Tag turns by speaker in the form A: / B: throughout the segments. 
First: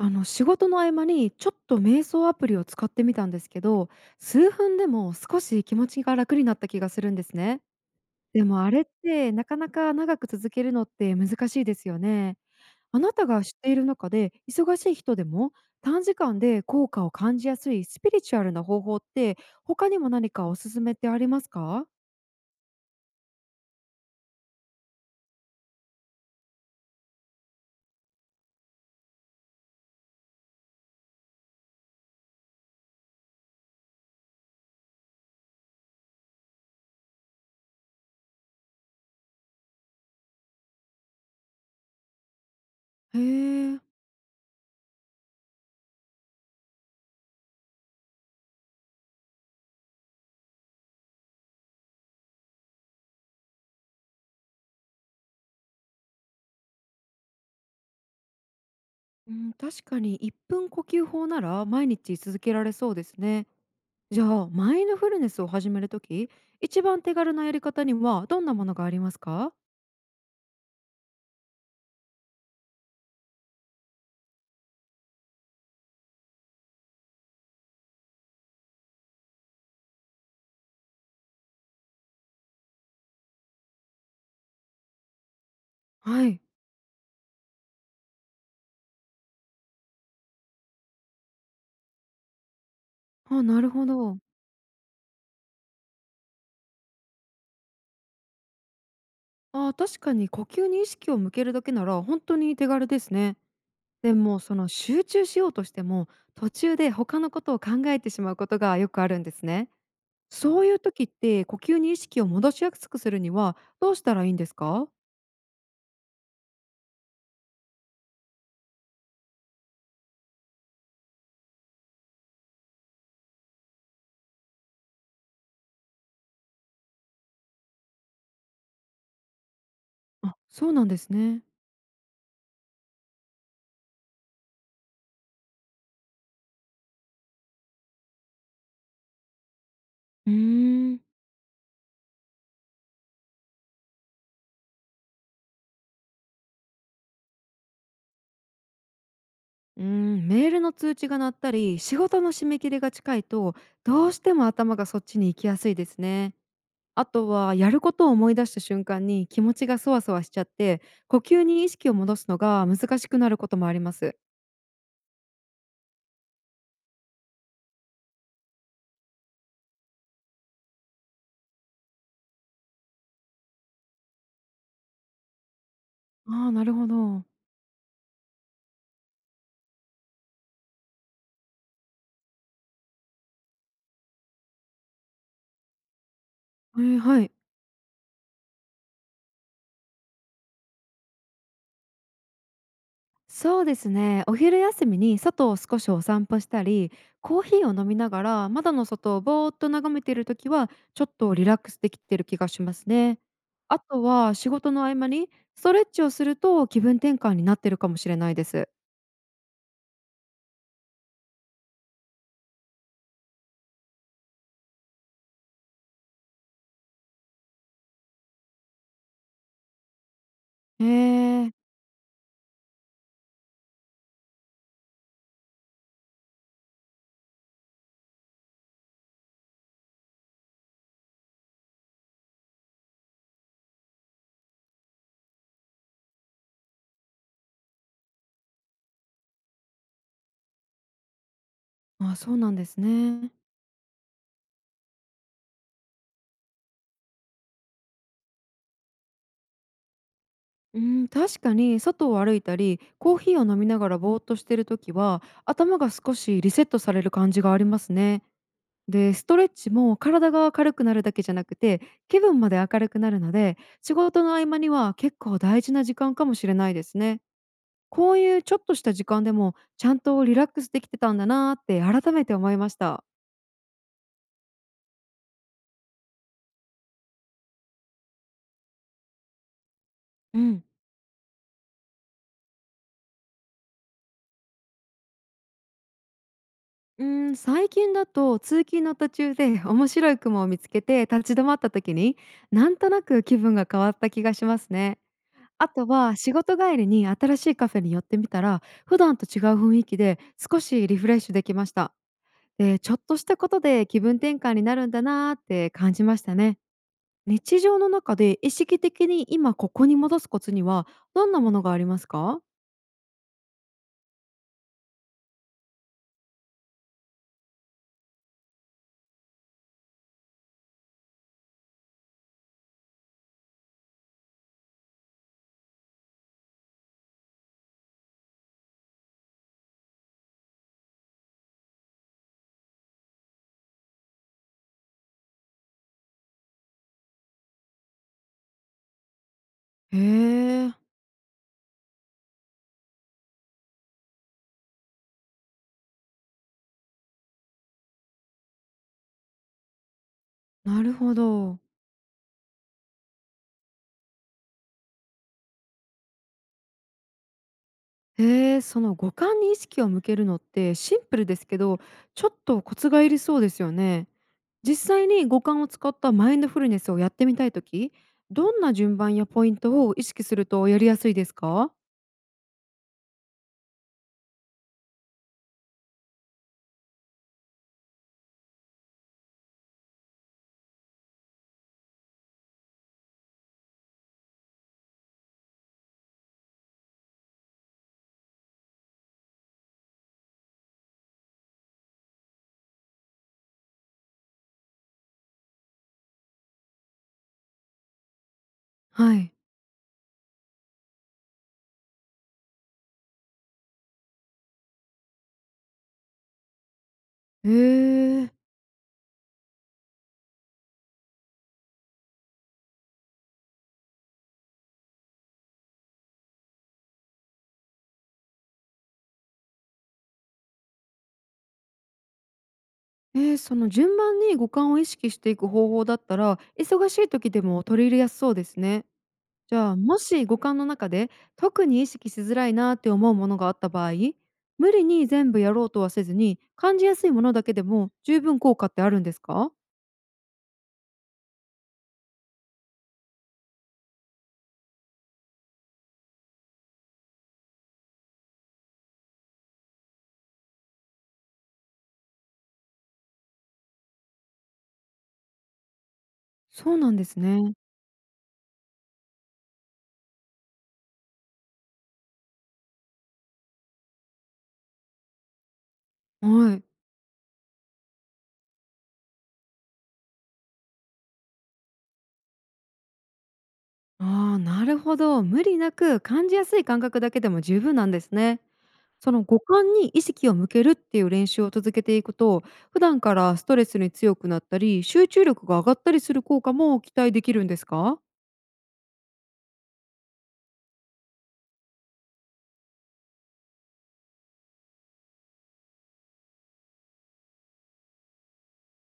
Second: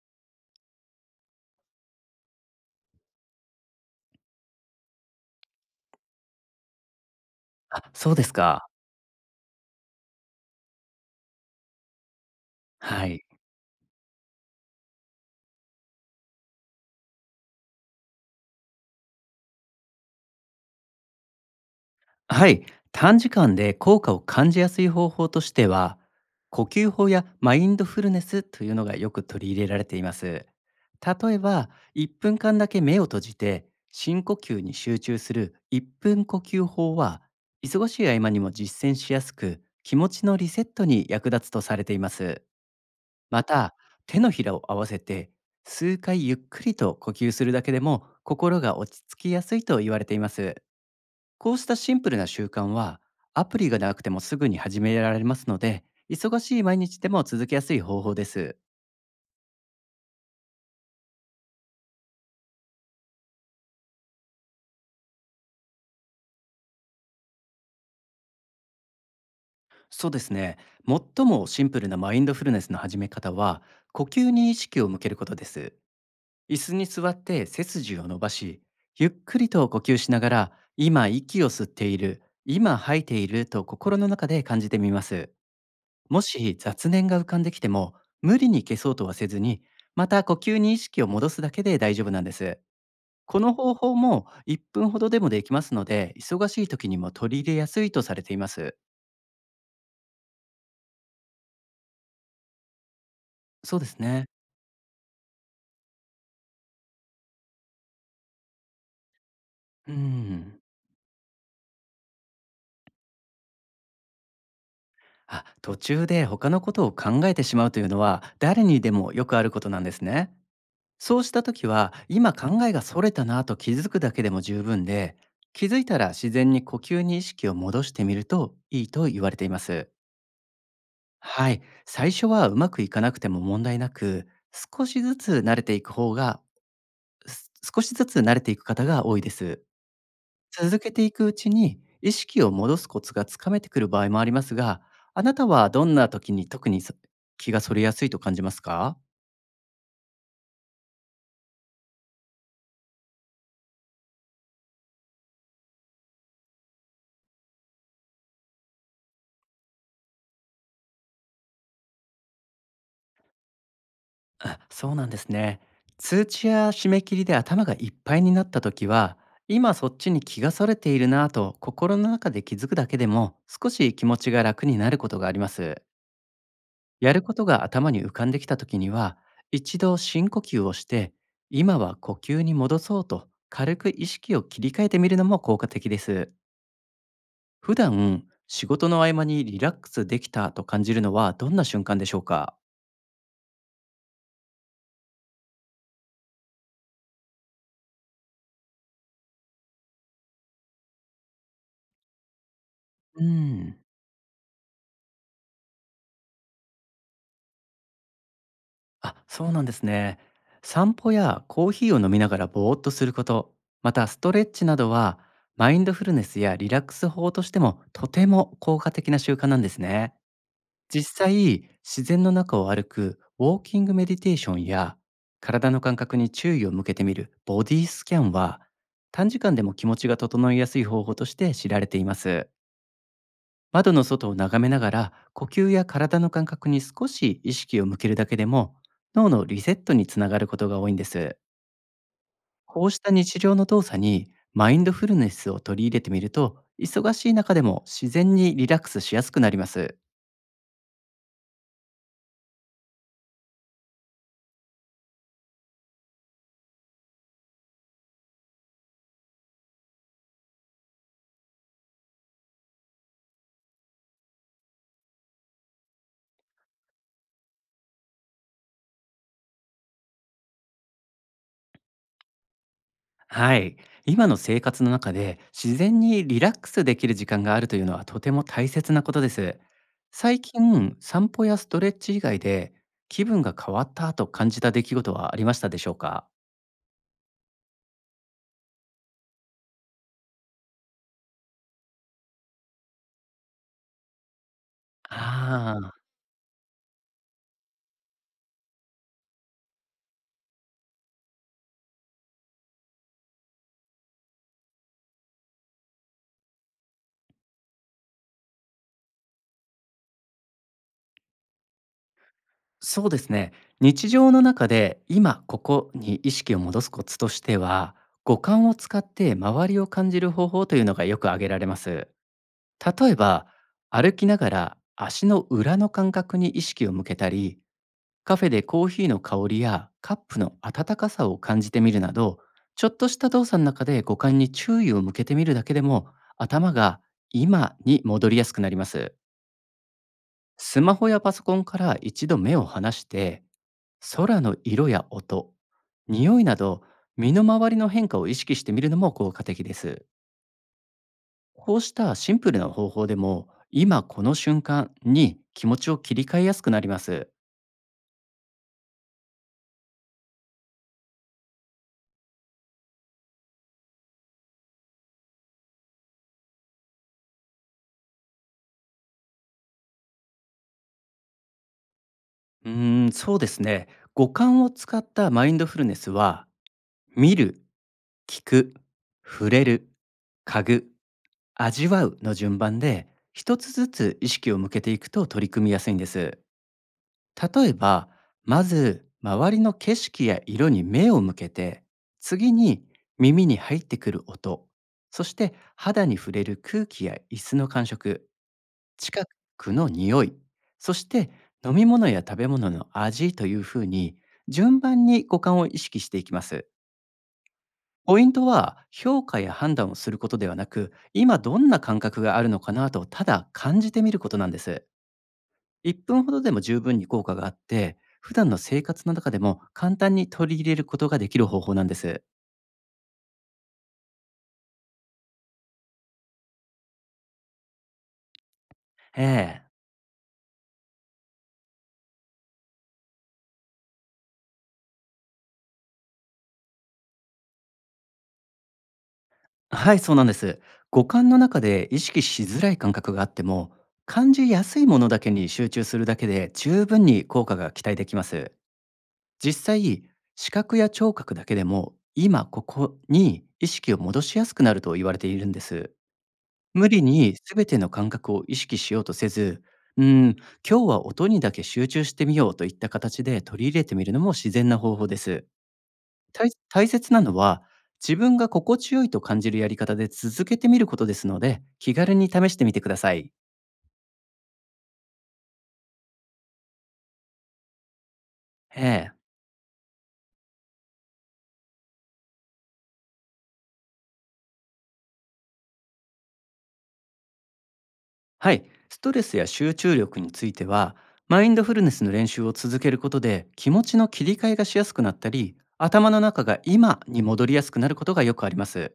A: あの仕事の合間にちょっと瞑想アプリを使ってみたんですけど、数分でも少し気持ちが楽になった気がするんですね。
B: あ、そうです
A: でも
B: か。
A: あれってなかなか長く続けるのって難しいですよね。あ
B: は
A: な
B: い。
A: たが知っている中で忙しい人でも短時間で効果を感じやすいスピリチュアルな方法って他にも何かおすすめってありますか？
B: はい。短時間で効果を感じやすい方法としては、呼吸法やマインドフルネスというのがよく取り入れられています。例えば、1分間だけ目を閉じて深呼吸に集中する1分呼吸法は、忙しい合間にも実践しやすく、気持ちのリセットに役立つとされています。
A: へ
B: また、
A: え、
B: 手のひらを合わせて数回ゆっくりと呼吸するだけでも心が落ち着きやすいと言われています。こうしたシンプルな習慣は、アプリがなくてもすぐに始められますので、忙しい毎日でも続けやすい方法です。
A: うん、確かに1分呼吸法なら毎日続けられそうですね。じゃあマインドフルネスを始めるとき一番手軽なやり方にはどんなものがありますか？
B: そうですね。最もシンプルなマインドフルネスの始め方は、呼吸に意識を向けることです。椅子に座って背筋を伸ばし、ゆっくりと呼吸しながら、今息を吸っている、今吐いていると心の中で感じてみます。も
A: はい。
B: し雑念が浮かんできても、無理に消そうとはせずに、また呼吸に意識を戻すだけで大丈夫なんです。こ
A: あ、
B: の
A: なる
B: 方
A: ほ
B: 法
A: ど。
B: も1分ほどでもできますので、忙しい時にも取り入れやすいとされています。
A: あ、確かに呼吸に意識を向けるだけなら本当に手軽ですね。
B: そうです
A: で
B: ね。
A: もその集中しようとしても途中で他のことを考えてしまうことがよくあるんですね。
B: うん。
A: そういう時って呼吸に意識を戻しやすくするにはどうしたらいいんですか？
B: あ、途中で他のことを考えてしまうというのは、誰にでもよくあることなんですね。そうした時は、今考えが逸れたなと気づくだけでも十分で、気づいたら自然に呼吸に意識を戻してみるといいと言われています。
A: あ、そうなんですね。
B: はい。最初はうまくいかなくても問題なく、少しずつ慣れていく方が少しずつ慣れていく方が多いです。
A: うー
B: 続け
A: ん
B: ていくうちに、意識を戻すコツがつかめてくる場合もありますが、あなたはどんな時に特に気がそれやすいと感じますか？
A: メールの通知が鳴ったり、仕事の締め切りが近いと、どうしても頭がそっちに行きやすいですね。あとは、やることを思い出した瞬間に気持ちがそわそわしちゃって、呼吸に意識を戻すのが難しくなることもあります。
B: あ、そうなんですね。通知や締め切りで頭がいっぱいになった時は、今そっちに気がそれているなぁと心の中で気づくだけでも少し気持ちが楽になることがあります。
A: ああー、なるほ
B: やる
A: ど。
B: ことが頭に浮かんできた時には、一度深呼吸をして、今は呼吸に戻そうと軽く意識を切り替えてみるのも効果的です。
A: えー、はい。
B: 普段、仕事の合間にリラックスできたと感じるのはどんな瞬間でしょうか？
A: そうですね。お昼休みに外を少しお散歩したり、コーヒーを飲みながら窓の外をぼーっと眺めているときは、ちょっとリラックスできてる気がしますね。
B: うん。
A: あとは仕事の合間にストレッチをすると気分転換になってるかもしれないです。
B: あ、そうなんですね。散歩やコーヒーを飲みながらぼーっとすること、またストレッチなどは、マインドフルネスやリラックス法としてもとても効果的な習慣なんですね。
A: へ
B: 実
A: え、
B: 際、自然の中を歩くウォーキングメディテーションや、体の感覚に注意を向けてみるボディスキャンは、短時間でも気持ちが整いやすい方法として知られています。窓の外を眺めながら、呼吸や体の感覚に少し意識を向けるだけでも、脳のリセットにつながることが多いんです。
A: あ、そうなんです
B: こうした
A: ね。
B: 日常の動作に、マインドフルネスを取り入れてみると、忙しい中でも自然にリラックスしやすくなります。
A: うん、確かに外を歩いたり、コーヒーを飲みながらぼーっとしてるときは、頭が少しリセットされる感じがありますね。で、ストレッチも体が軽くなるだけじゃなくて、気分まで明るくなるので、仕事の合間には結構大事な時間かもしれないですね。こういうちょっとした時間でも、ちゃんとリラックスできてたんだなーって改めて思いました。
B: はい。今の生活の中で自然にリラックスできる時間があるというのはとても大切なことです。
A: う
B: 最
A: ん、
B: 近、散歩やストレッチ以外で気分が変わったと感じた出来事はありましたでしょうか？
A: 最近だと通勤の途中で面白い雲を見つけて立ち止まった時になんとなく気分が変わった気がしますね。あ
B: あ
A: と
B: あ、
A: は仕事帰りに新しいカフェに寄ってみたら普段と違う雰囲気で少しリフレッシュできました。で、ちょっとしたことで気分転換になるんだなーって感じましたね。日常の中で意識的に今ここに戻すコツにはどんなものがありますか？
B: そうですね。日常の中で今ここに意識を戻すコツとしては、五感を使って周りを感じる方法というのがよく挙げられます。例えば、歩きながら足の裏の感覚に意識を向けたり、カフェでコーヒーの香りやカップの温かさを感じてみるなど、ちょっとした動作の中で五感に注意を向けてみるだけでも、頭が今に戻りやすくなります。
A: へえ、
B: スマホやパソコンから一度目を離して、空の色や音、匂いなど、身の回りの変化を意識してみるのも効果的です。
A: なるほど。
B: こうしたシンプルな方法でも、今この瞬間に気持ちを切り替えやすくなります。
A: へえ、その五感に意識を向けるのってシンプルですけど、ちょっとコツがいりそうですよね。実際に五感を使ったマインドフルネスをやってみたいとき、どんな順番やポイントを意識するとやりやすいですか？
B: うーん、そうですね。五感を使ったマインドフルネスは、見る、聞く、触れる、嗅ぐ、味わうの順番で、一つずつ意識を向けていくと取り組みやすいんです。例えば、まず周りの景色や色に目を向けて、次に耳に入ってくる音、そして肌に触れる空気や椅子の感触、
A: は
B: 近
A: い。
B: くの匂い、そして飲み物や食べ物の味というふうに順番に五感を意識していきます。
A: へ
B: ポイ
A: え、
B: ントは評価や判断をすることではなく、今どんな感覚があるのかなとただ感じてみることなんです。1分ほどでも十分に効果があって、普段の生活の中でも簡単に取り入れることができる方法なんです。
A: その順番に五感を意識していく方法だったら、忙しい時でも取り入れやすそうですね。
B: え
A: じ
B: え、
A: ゃあ、もし五感の中で特に意識しづらいなって思うものがあった場合、無理に全部やろうとはせずに、感じやすいものだけでも十分効果ってあるんですか？
B: はい、そうなんです。五感の中で意識しづらい感覚があっても、感じやすいものだけに集中するだけで十分に効果が期待できます。実際、視覚や聴覚だけでも今ここに意識を戻しやすくなると言われているんです。
A: そう
B: 無
A: なん
B: 理
A: です
B: に
A: ね。
B: 全ての感覚を意識しようとせず、うん、今日は音にだけ集中してみようといった形で取り入れてみるのも自然な方法です。大
A: はい。
B: 大切なのは、自分が心地よいと感じるやり方で続けてみることですので、気軽に試してみてください。
A: ああ、なるほど。無理なく感じやすい感覚だけでも十分なんですね。
B: ええ。
A: その五感に意識を向けるっていう練習を続けていくと、普段からストレスに強くなったり、集中力が上がったりする効果も期待できるんですか？
B: はい。ストレスや集中力については、マインドフルネスの練習を続けることで気持ちの切り替えがしやすくなったり、頭の中が今に戻りやすくなることがよくあります。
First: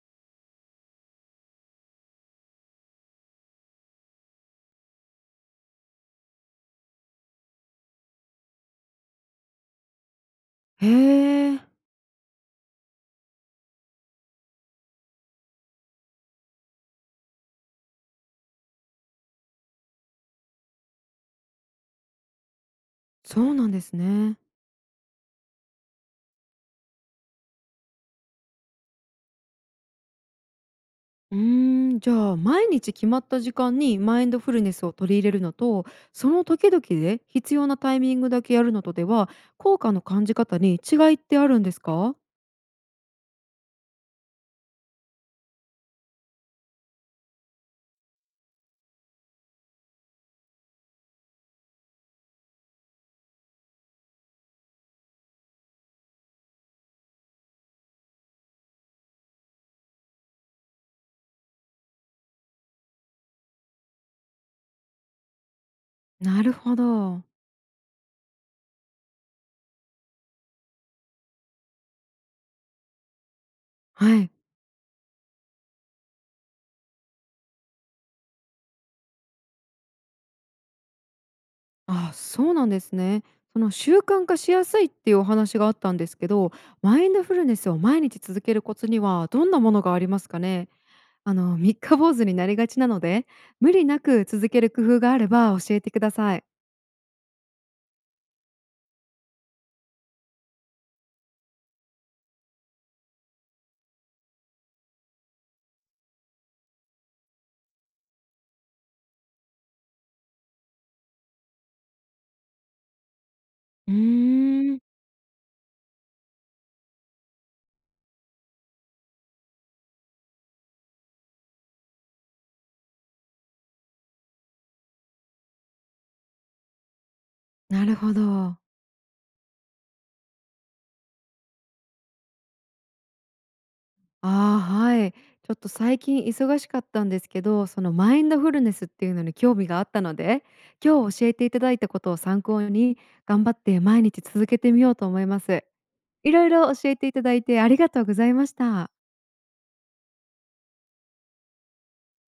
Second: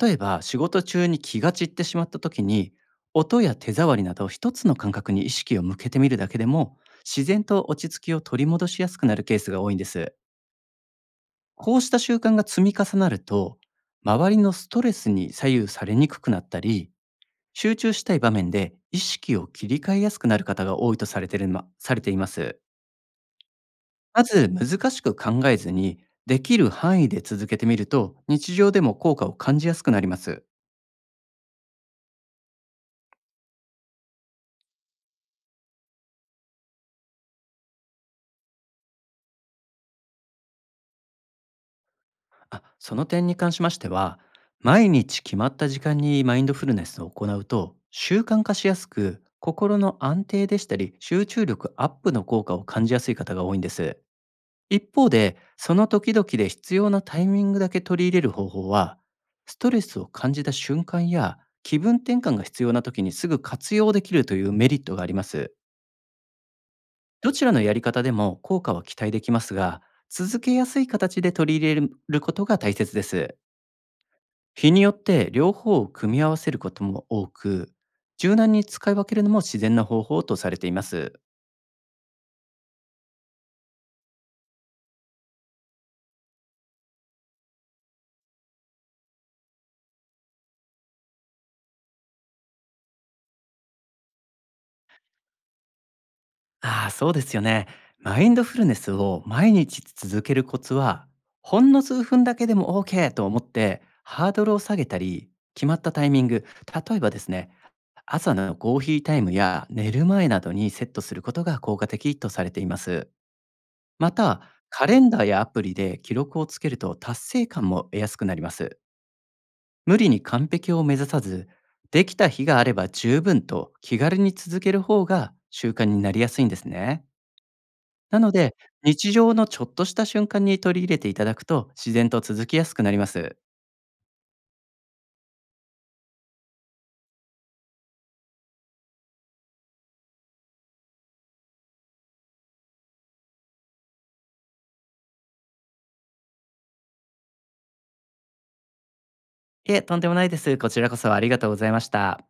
B: 例えば、仕事中に気が散ってしまった時に、音や手触りなど一つの感覚に意識を向けてみるだけでも、自然と落ち着きを取り戻しやすくなるケースが多いんです。
A: へえ、
B: こうした習慣が積み重なると、周りのストレスに左右されにくくなったり、集中したい場面で意識を切り替えやすくなる方が多いとされています。
A: そうなんです
B: ま
A: ね。
B: ず難しく考えずに、できる範囲で続けてみると、日常でも効果を感じやすくなります。
A: じゃあ毎日決まった時間にマインドフルネスを取り入れるのと、その時々で必要なタイミングだけやるのとでは、効果の感じ方に違いってあるんですか？
B: あ、その点に関しましては、毎日決まった時間にマインドフルネスを行うと、習慣化しやすく、心の安定でしたり、集中力アップの効果を感じやすい方が多いんです。一方で、その時々で必要なタイミングだけ取り入れる方法は、ストレスを感じた瞬間や気分転換が必要な時にすぐ活用できるというメリットがあります。
A: なるほど。
B: どちらのやり方でも効果は期待できますが、続けやすい形で取り入れることが大切です。
A: はい。
B: 日によって両方を組み合わせることも多く、柔軟に使い分けるのも自然な方法とされています。
A: あ、そうなんですね。その習慣化しやすいっていうお話があったんですけど、マインドフルネスを毎日続けるコツにはどんなものがありますかね。三日坊主になりがちなので、無理なく続ける工夫があれば教えてください。
B: ああ、そうですよね。マインドフルネスを毎日続けるコツは、ほんの数分だけでも OK と思ってハードルを下げたり、決まったタイミング、例えばですね、朝のコーヒータイムや寝る前などにセットすることが効果的とされています。
A: うー
B: また、
A: ん、
B: カレンダーやアプリで記録をつけると達成感も得やすくなります。無理に完璧を目指さず、できた日があれば十分と気軽に続ける方が習慣になりやすいんですね。
A: なるほ
B: なので、
A: ど。
B: 日常のちょっとした瞬間に取り入れていただくと、自然と続きやすくなります。
A: ああ、はい。ちょっと最近忙しかったんですけど、そのマインドフルネスっていうのに興味があったので、今日教えていただいたことを参考に頑張って毎日続けてみようと思います。いろいろ教えていただいてありがとうございました。
B: いえ、とんでもないです。こちらこそありがとうございました。